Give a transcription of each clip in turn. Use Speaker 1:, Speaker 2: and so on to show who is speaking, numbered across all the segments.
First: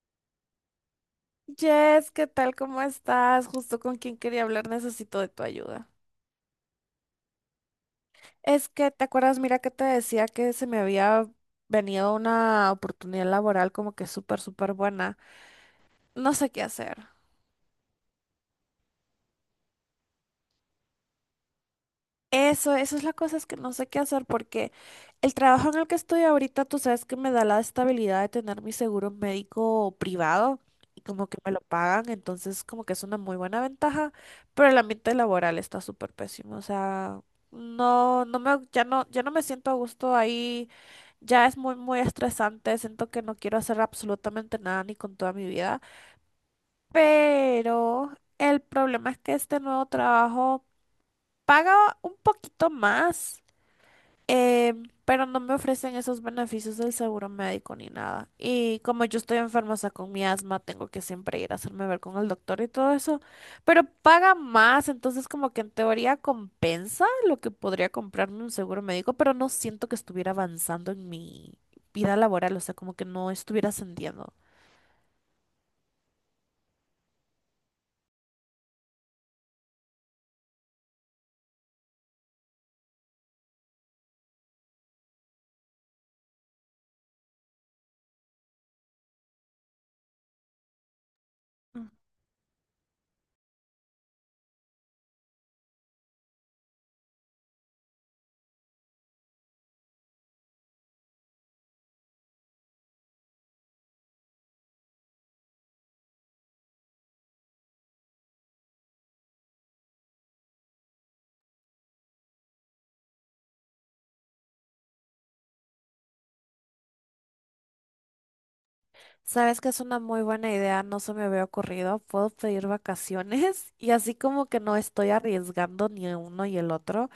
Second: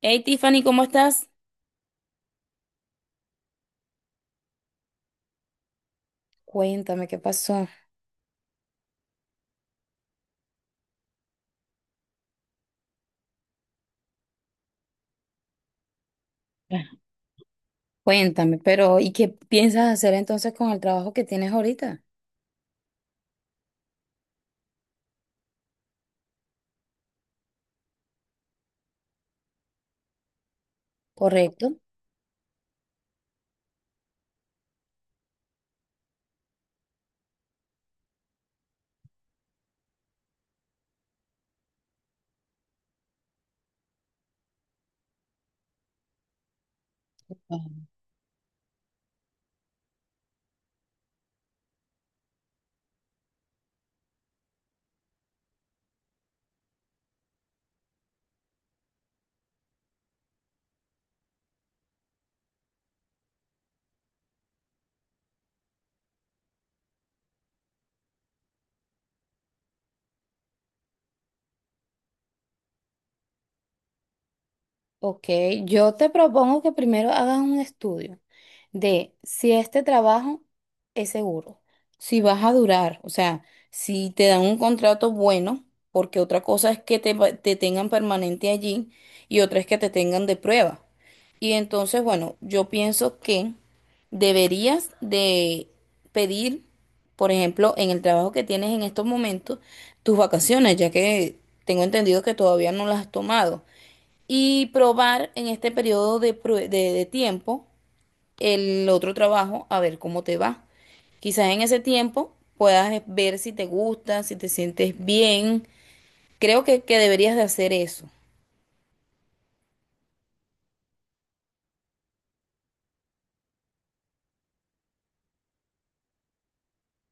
Speaker 1: Hey Tiffany, ¿cómo estás?
Speaker 2: Jess, ¿qué tal? ¿Cómo estás? Justo con quien quería hablar, necesito de tu ayuda.
Speaker 1: Cuéntame qué pasó.
Speaker 2: Es que, ¿te acuerdas? Mira que te decía que se me había venido una oportunidad laboral como que súper, súper buena. No sé qué
Speaker 1: Ah.
Speaker 2: hacer.
Speaker 1: Cuéntame, pero ¿y qué piensas hacer entonces con el trabajo que tienes ahorita?
Speaker 2: Eso es la cosa, es que no sé qué hacer porque el trabajo en el que estoy ahorita, tú sabes que me da la estabilidad de tener mi seguro médico privado y como que me lo
Speaker 1: ¿Correcto?
Speaker 2: pagan, entonces como que es una muy buena ventaja, pero el ambiente laboral está súper pésimo. O sea, no me, ya no, ya no me siento a gusto ahí, ya es muy, muy estresante, siento que no quiero hacer absolutamente nada ni con toda mi vida. Pero el problema es que este nuevo trabajo paga un poquito más, eh, pero no me ofrecen esos beneficios del seguro médico ni nada. Y como yo estoy enferma, o sea, con mi asma, tengo que siempre ir a hacerme ver con el doctor y todo eso. Pero paga más, entonces como que en teoría compensa lo que podría comprarme un seguro médico, pero no siento que estuviera avanzando en mi vida laboral, o sea, como que no estuviera ascendiendo.
Speaker 1: Ok, yo te propongo que primero hagas un estudio de si este trabajo es seguro, si vas a durar, o sea, si te dan un contrato bueno, porque otra cosa es que te, te tengan permanente allí y otra es que te tengan de prueba. Y entonces, bueno, yo pienso que deberías de pedir, por ejemplo, en el trabajo que tienes en estos momentos, tus vacaciones, ya que tengo entendido que todavía no las has tomado y probar en este periodo de, de tiempo el otro trabajo a ver cómo te va. Quizás en ese tiempo puedas ver si te gusta, si te sientes bien. Creo que deberías de hacer eso.
Speaker 2: Sabes que es una muy buena idea, no se me había ocurrido. Puedo pedir vacaciones y así como que no estoy arriesgando ni uno y el otro,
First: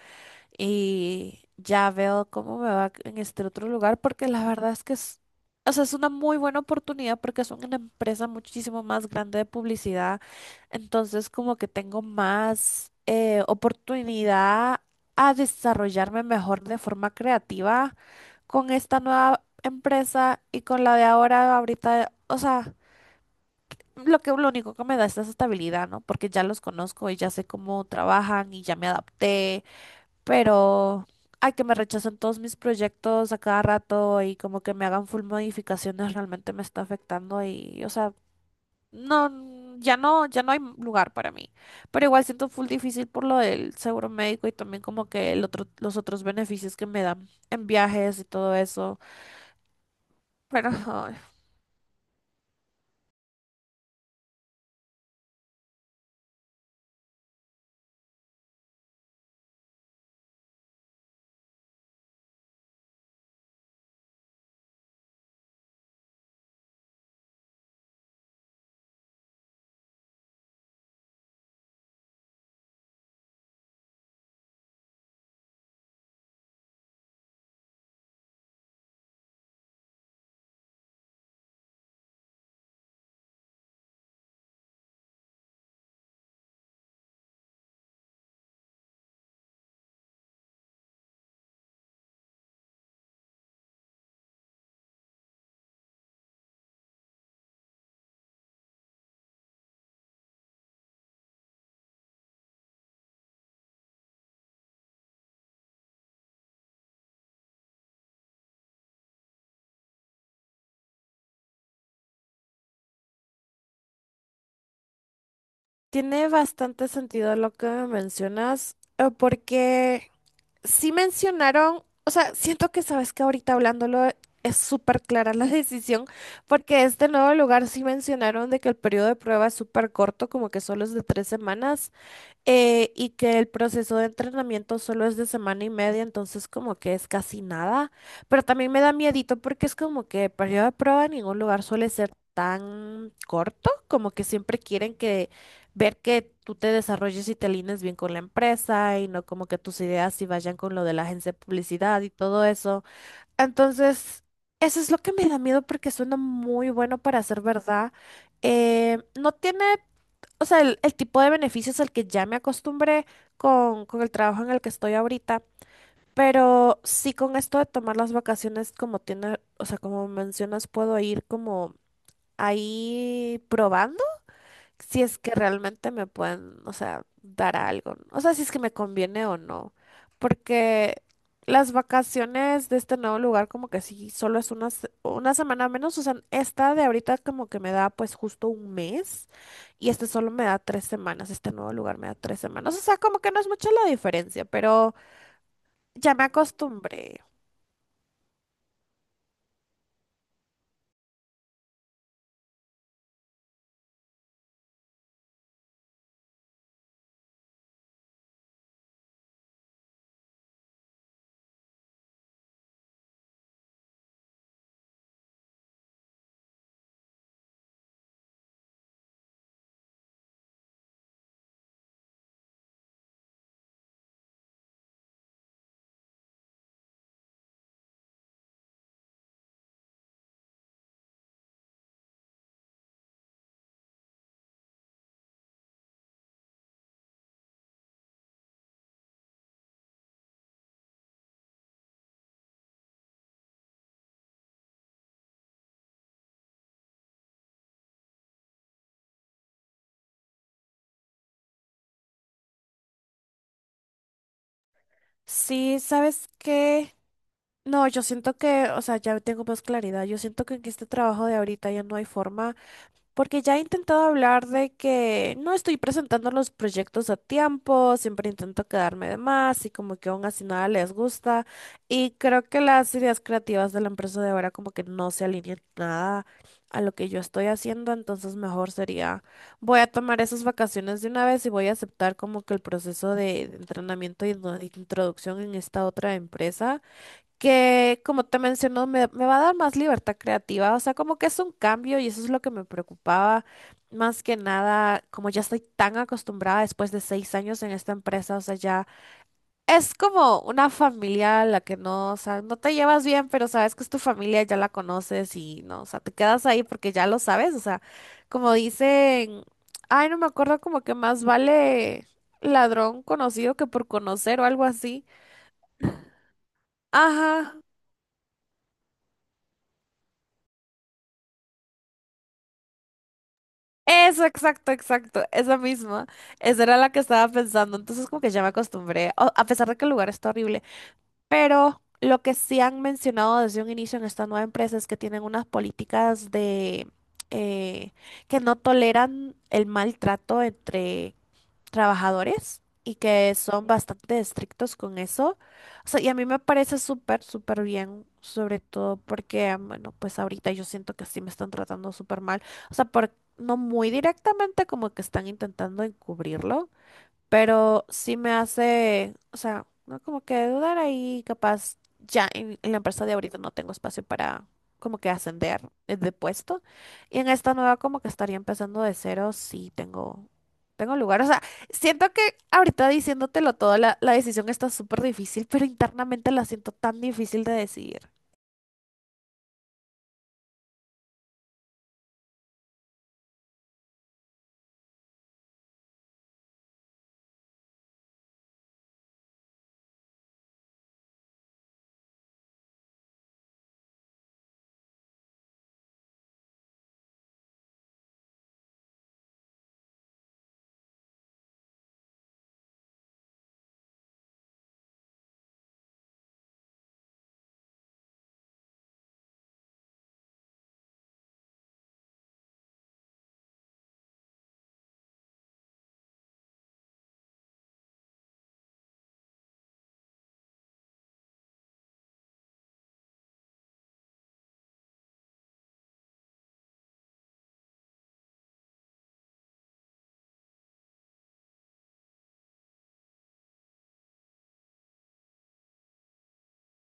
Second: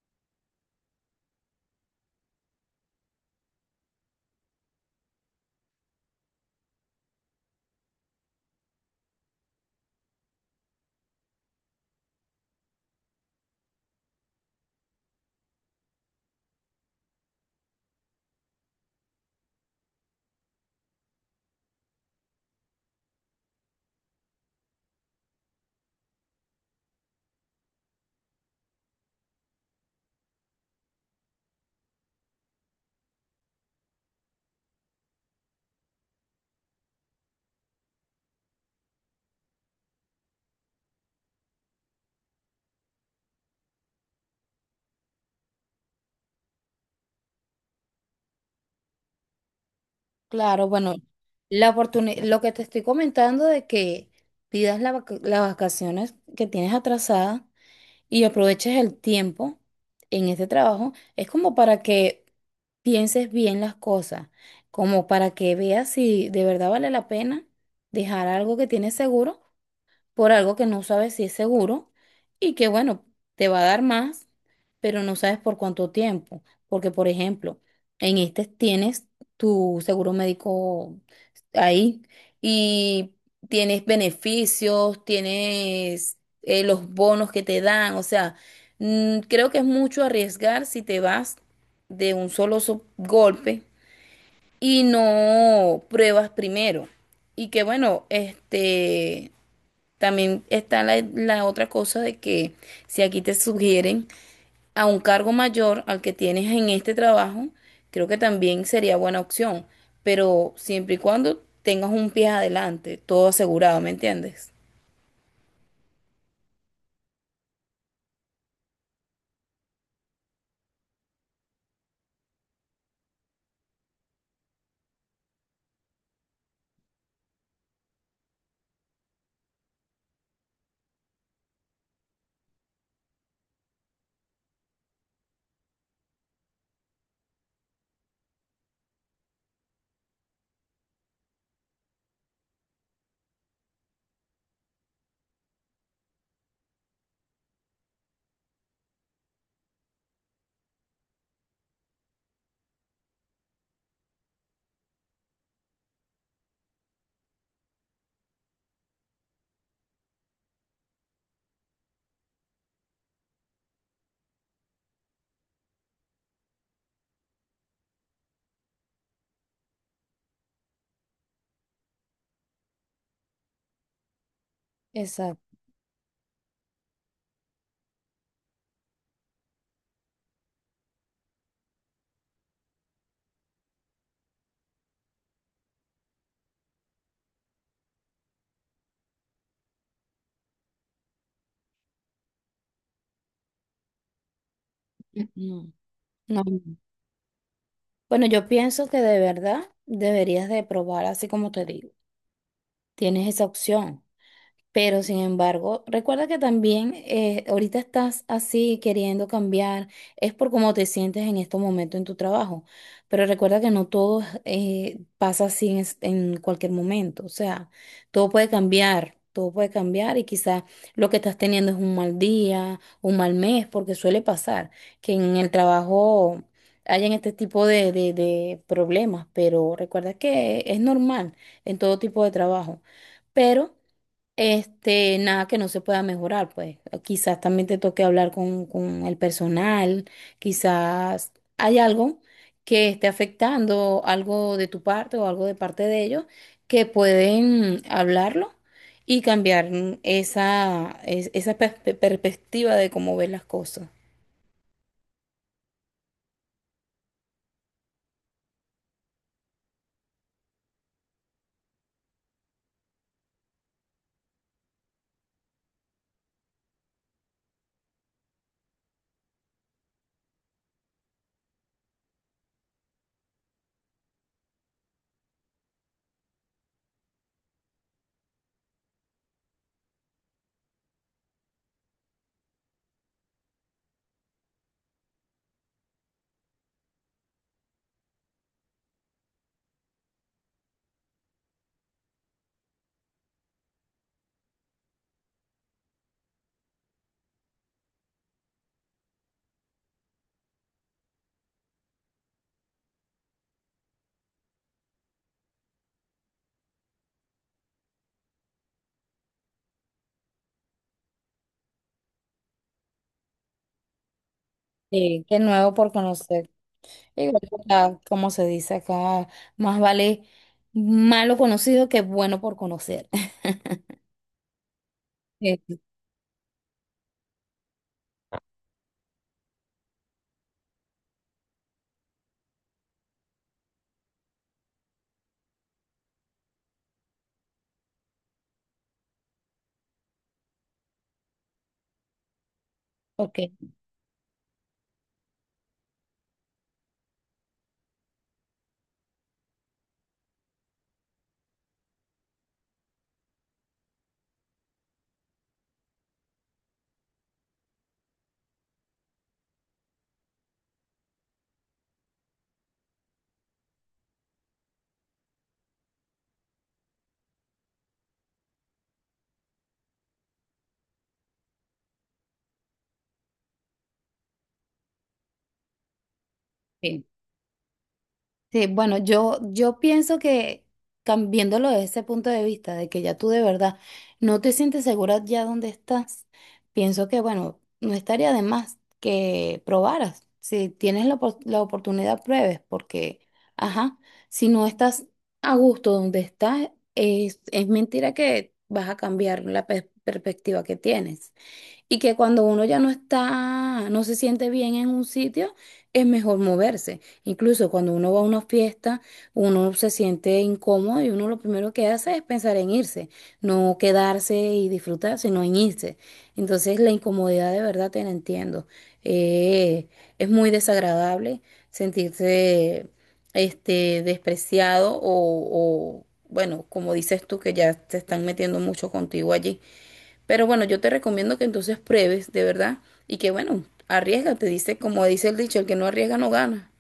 Speaker 2: y ya veo cómo me va en este otro lugar, porque la verdad es que es, o sea, es una muy buena oportunidad porque es una empresa muchísimo más grande de publicidad, entonces como que tengo más, oportunidad a desarrollarme mejor de forma creativa con esta nueva empresa y con la de ahora, ahorita, o sea... Lo que lo único que me da es esa estabilidad, ¿no? Porque ya los conozco y ya sé cómo trabajan y ya me adapté, pero ay, que me rechazan todos mis proyectos a cada rato y como que me hagan full modificaciones realmente me está afectando y, o sea, no, ya no, ya no hay lugar para mí. Pero igual siento full difícil por lo del seguro médico y también como que el otro, los otros beneficios que me dan en viajes y todo eso.
Speaker 1: Claro,
Speaker 2: Pero
Speaker 1: bueno,
Speaker 2: ay,
Speaker 1: lo que te estoy comentando de que pidas las vacaciones que tienes atrasadas y aproveches el tiempo en este trabajo, es como para que pienses bien las cosas, como para que veas si de verdad vale la pena dejar algo que tienes seguro por algo que no sabes si es seguro y que, bueno, te va a dar más, pero no sabes por cuánto tiempo. Porque, por ejemplo, en este tienes tu seguro médico ahí y tienes beneficios, tienes los bonos que te dan. O sea, creo que es mucho arriesgar si te vas de un solo golpe y no pruebas primero. Y que bueno, este, también está la otra cosa de que si aquí te sugieren a un cargo mayor al que tienes en este trabajo, creo que también sería buena opción, pero siempre y cuando tengas un pie adelante, todo asegurado, ¿me entiendes?
Speaker 2: tiene bastante sentido lo que me mencionas, porque sí mencionaron, o sea, siento que sabes que ahorita hablándolo es súper clara la decisión, porque este nuevo lugar sí mencionaron de que el periodo de prueba es súper corto, como que solo es de 3 semanas, y que el proceso de entrenamiento solo es de semana y media, entonces como que es casi nada, pero también me da miedito porque es como que el periodo de prueba en ningún lugar suele ser tan corto, como que siempre quieren que ver que tú te desarrolles y te alines bien con la empresa y no como que tus ideas sí vayan con lo de la agencia de publicidad y todo eso. Entonces, eso es lo que me da miedo porque suena muy bueno para ser verdad. No tiene, o sea, el tipo de beneficios al que ya me acostumbré con el trabajo en el que estoy ahorita, pero sí con esto de tomar las vacaciones, como tiene, o sea, como mencionas, puedo ir como ahí probando si es que
Speaker 1: Exacto.
Speaker 2: realmente me pueden, o sea, dar algo, ¿no?, o sea, si es que me conviene o no, porque las vacaciones de este nuevo lugar como que sí, solo es una semana menos, o sea, esta de ahorita como que me da pues justo un mes y este solo me da 3 semanas, este nuevo lugar me da 3 semanas, o sea, como que no es mucha la diferencia, pero
Speaker 1: No,
Speaker 2: ya me
Speaker 1: no.
Speaker 2: acostumbré.
Speaker 1: Bueno, yo pienso que de verdad deberías de probar así como te digo. Tienes esa opción. Pero sin embargo, recuerda que también ahorita estás así queriendo cambiar, es por cómo te sientes en estos momentos en tu trabajo. Pero recuerda que no todo pasa así en cualquier momento. O sea, todo puede cambiar y quizás lo que estás teniendo es un mal día, un mal mes, porque suele pasar que en el trabajo hayan este tipo de, de problemas. Pero recuerda que es normal en todo tipo de trabajo. Pero este, nada que no se pueda mejorar, pues. Quizás también te toque hablar con el personal, quizás hay algo que esté afectando algo de tu parte o algo de parte de ellos que pueden hablarlo y cambiar esa perspectiva de cómo ver las cosas.
Speaker 2: Sí, ¿sabes qué? No, yo siento que, o sea, ya tengo más claridad. Yo siento que en este trabajo de ahorita ya no hay forma, porque ya he intentado hablar de que no estoy presentando los proyectos a tiempo, siempre intento quedarme de más y como que aún así nada les gusta. Y creo que las ideas creativas de la empresa de ahora como que no se alinean nada a lo que yo estoy haciendo, entonces mejor sería, voy a tomar esas vacaciones de una vez y voy a aceptar como que el proceso de entrenamiento y introducción en esta otra empresa que, como te mencionó, me va a dar más libertad creativa. O sea, como que es un cambio y eso es lo que me preocupaba. Más que nada, como ya estoy tan acostumbrada después de 6 años en esta empresa, o sea, ya es como una familia a la que no, o sea, no te llevas bien, pero sabes que es tu familia, ya la conoces y no, o sea, te quedas ahí porque ya lo sabes, o sea, como dicen, ay, no me acuerdo, como que más vale ladrón conocido que por conocer o algo así.
Speaker 1: Sí, qué nuevo por conocer. Igual,
Speaker 2: Ajá,
Speaker 1: o sea, como se dice acá, más vale malo conocido que bueno por conocer.
Speaker 2: eso, exacto, exacto, esa
Speaker 1: Sí,
Speaker 2: misma. Esa era la que estaba pensando, entonces como que ya me acostumbré, a pesar de que el lugar está horrible, pero lo que sí han mencionado desde un inicio en esta nueva empresa es que tienen unas políticas de, eh, que no toleran el maltrato entre trabajadores y que
Speaker 1: ok.
Speaker 2: son bastante estrictos con eso. O sea, y a mí me parece súper, súper bien, sobre todo porque, bueno, pues ahorita yo siento que sí me están tratando súper mal. O sea, por, no muy directamente, como que están intentando encubrirlo, pero sí me hace, o sea, no como que dudar ahí, capaz ya en la empresa de ahorita no tengo espacio para como que ascender, de puesto, y en esta nueva como que estaría empezando de cero, sí tengo tengo lugar, o sea, siento que ahorita diciéndotelo todo la decisión está súper difícil, pero internamente la siento tan
Speaker 1: Sí.
Speaker 2: difícil de decidir.
Speaker 1: Sí, bueno, yo pienso que viéndolo desde ese punto de vista, de que ya tú de verdad no te sientes segura ya donde estás, pienso que, bueno, no estaría de más que probaras. Si tienes la oportunidad, pruebes, porque, ajá, si no estás a gusto donde estás, es mentira que vas a cambiar perspectiva que tienes. Y que cuando uno ya no está, no se siente bien en un sitio, es mejor moverse. Incluso cuando uno va a una fiesta, uno se siente incómodo y uno lo primero que hace es pensar en irse, no quedarse y disfrutar, sino en irse. Entonces la incomodidad de verdad te la entiendo. Eh, es muy desagradable sentirse este, despreciado o, bueno, como dices tú, que ya te están metiendo mucho contigo allí. Pero bueno, yo te recomiendo que entonces pruebes, de verdad, y que bueno, arriesgate, dice, como dice el dicho, el que no arriesga no gana.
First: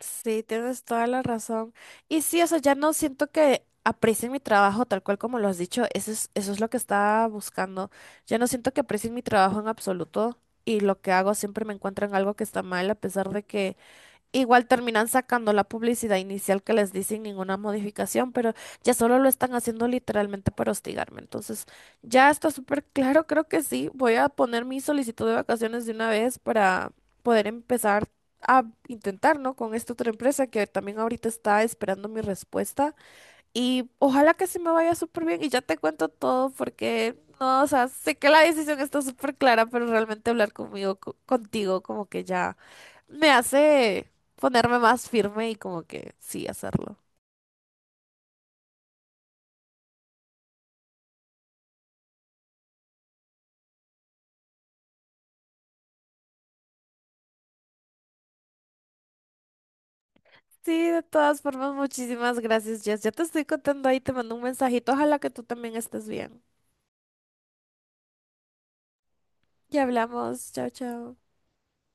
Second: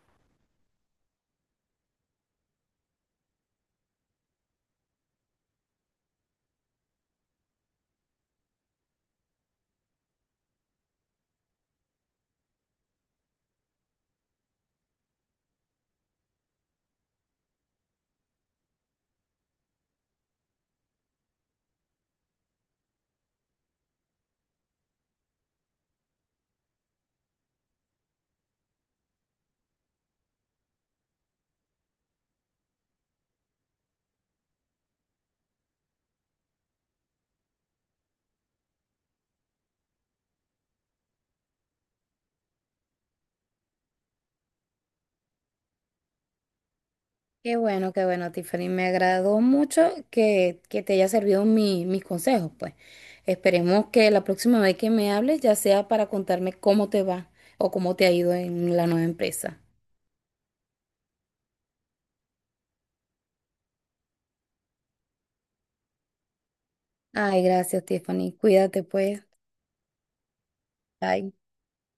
Speaker 2: Sí, tienes toda la razón. Y sí, o sea, ya no siento que aprecien mi trabajo tal cual como lo has dicho. Eso es lo que estaba buscando. Ya no siento que aprecien mi trabajo en absoluto y lo que hago siempre me encuentran algo que está mal, a pesar de que igual terminan sacando la publicidad inicial que les di sin ninguna modificación, pero ya solo lo están haciendo literalmente para hostigarme. Entonces, ya está súper claro, creo que sí. Voy a poner mi solicitud de vacaciones de una vez para poder empezar a intentar, ¿no?, con esta otra empresa que también ahorita está esperando mi respuesta. Y ojalá que se me vaya súper bien y ya te cuento todo porque, no, o sea, sé que la decisión está súper clara, pero realmente hablar conmigo, contigo, como que ya me hace ponerme más firme y como que sí, hacerlo.
Speaker 1: Qué bueno, Tiffany. Me agradó mucho que te haya servido mis consejos, pues. Esperemos que la próxima vez que me hables ya sea para contarme cómo te va o cómo te ha ido en la nueva empresa.
Speaker 2: Sí, de todas formas, muchísimas gracias, Jess. Ya te estoy contando ahí, te mando un mensajito. Ojalá que tú también estés bien.
Speaker 1: Ay, gracias, Tiffany. Cuídate, pues.
Speaker 2: Ya hablamos. Chao, chao.
Speaker 1: Bye.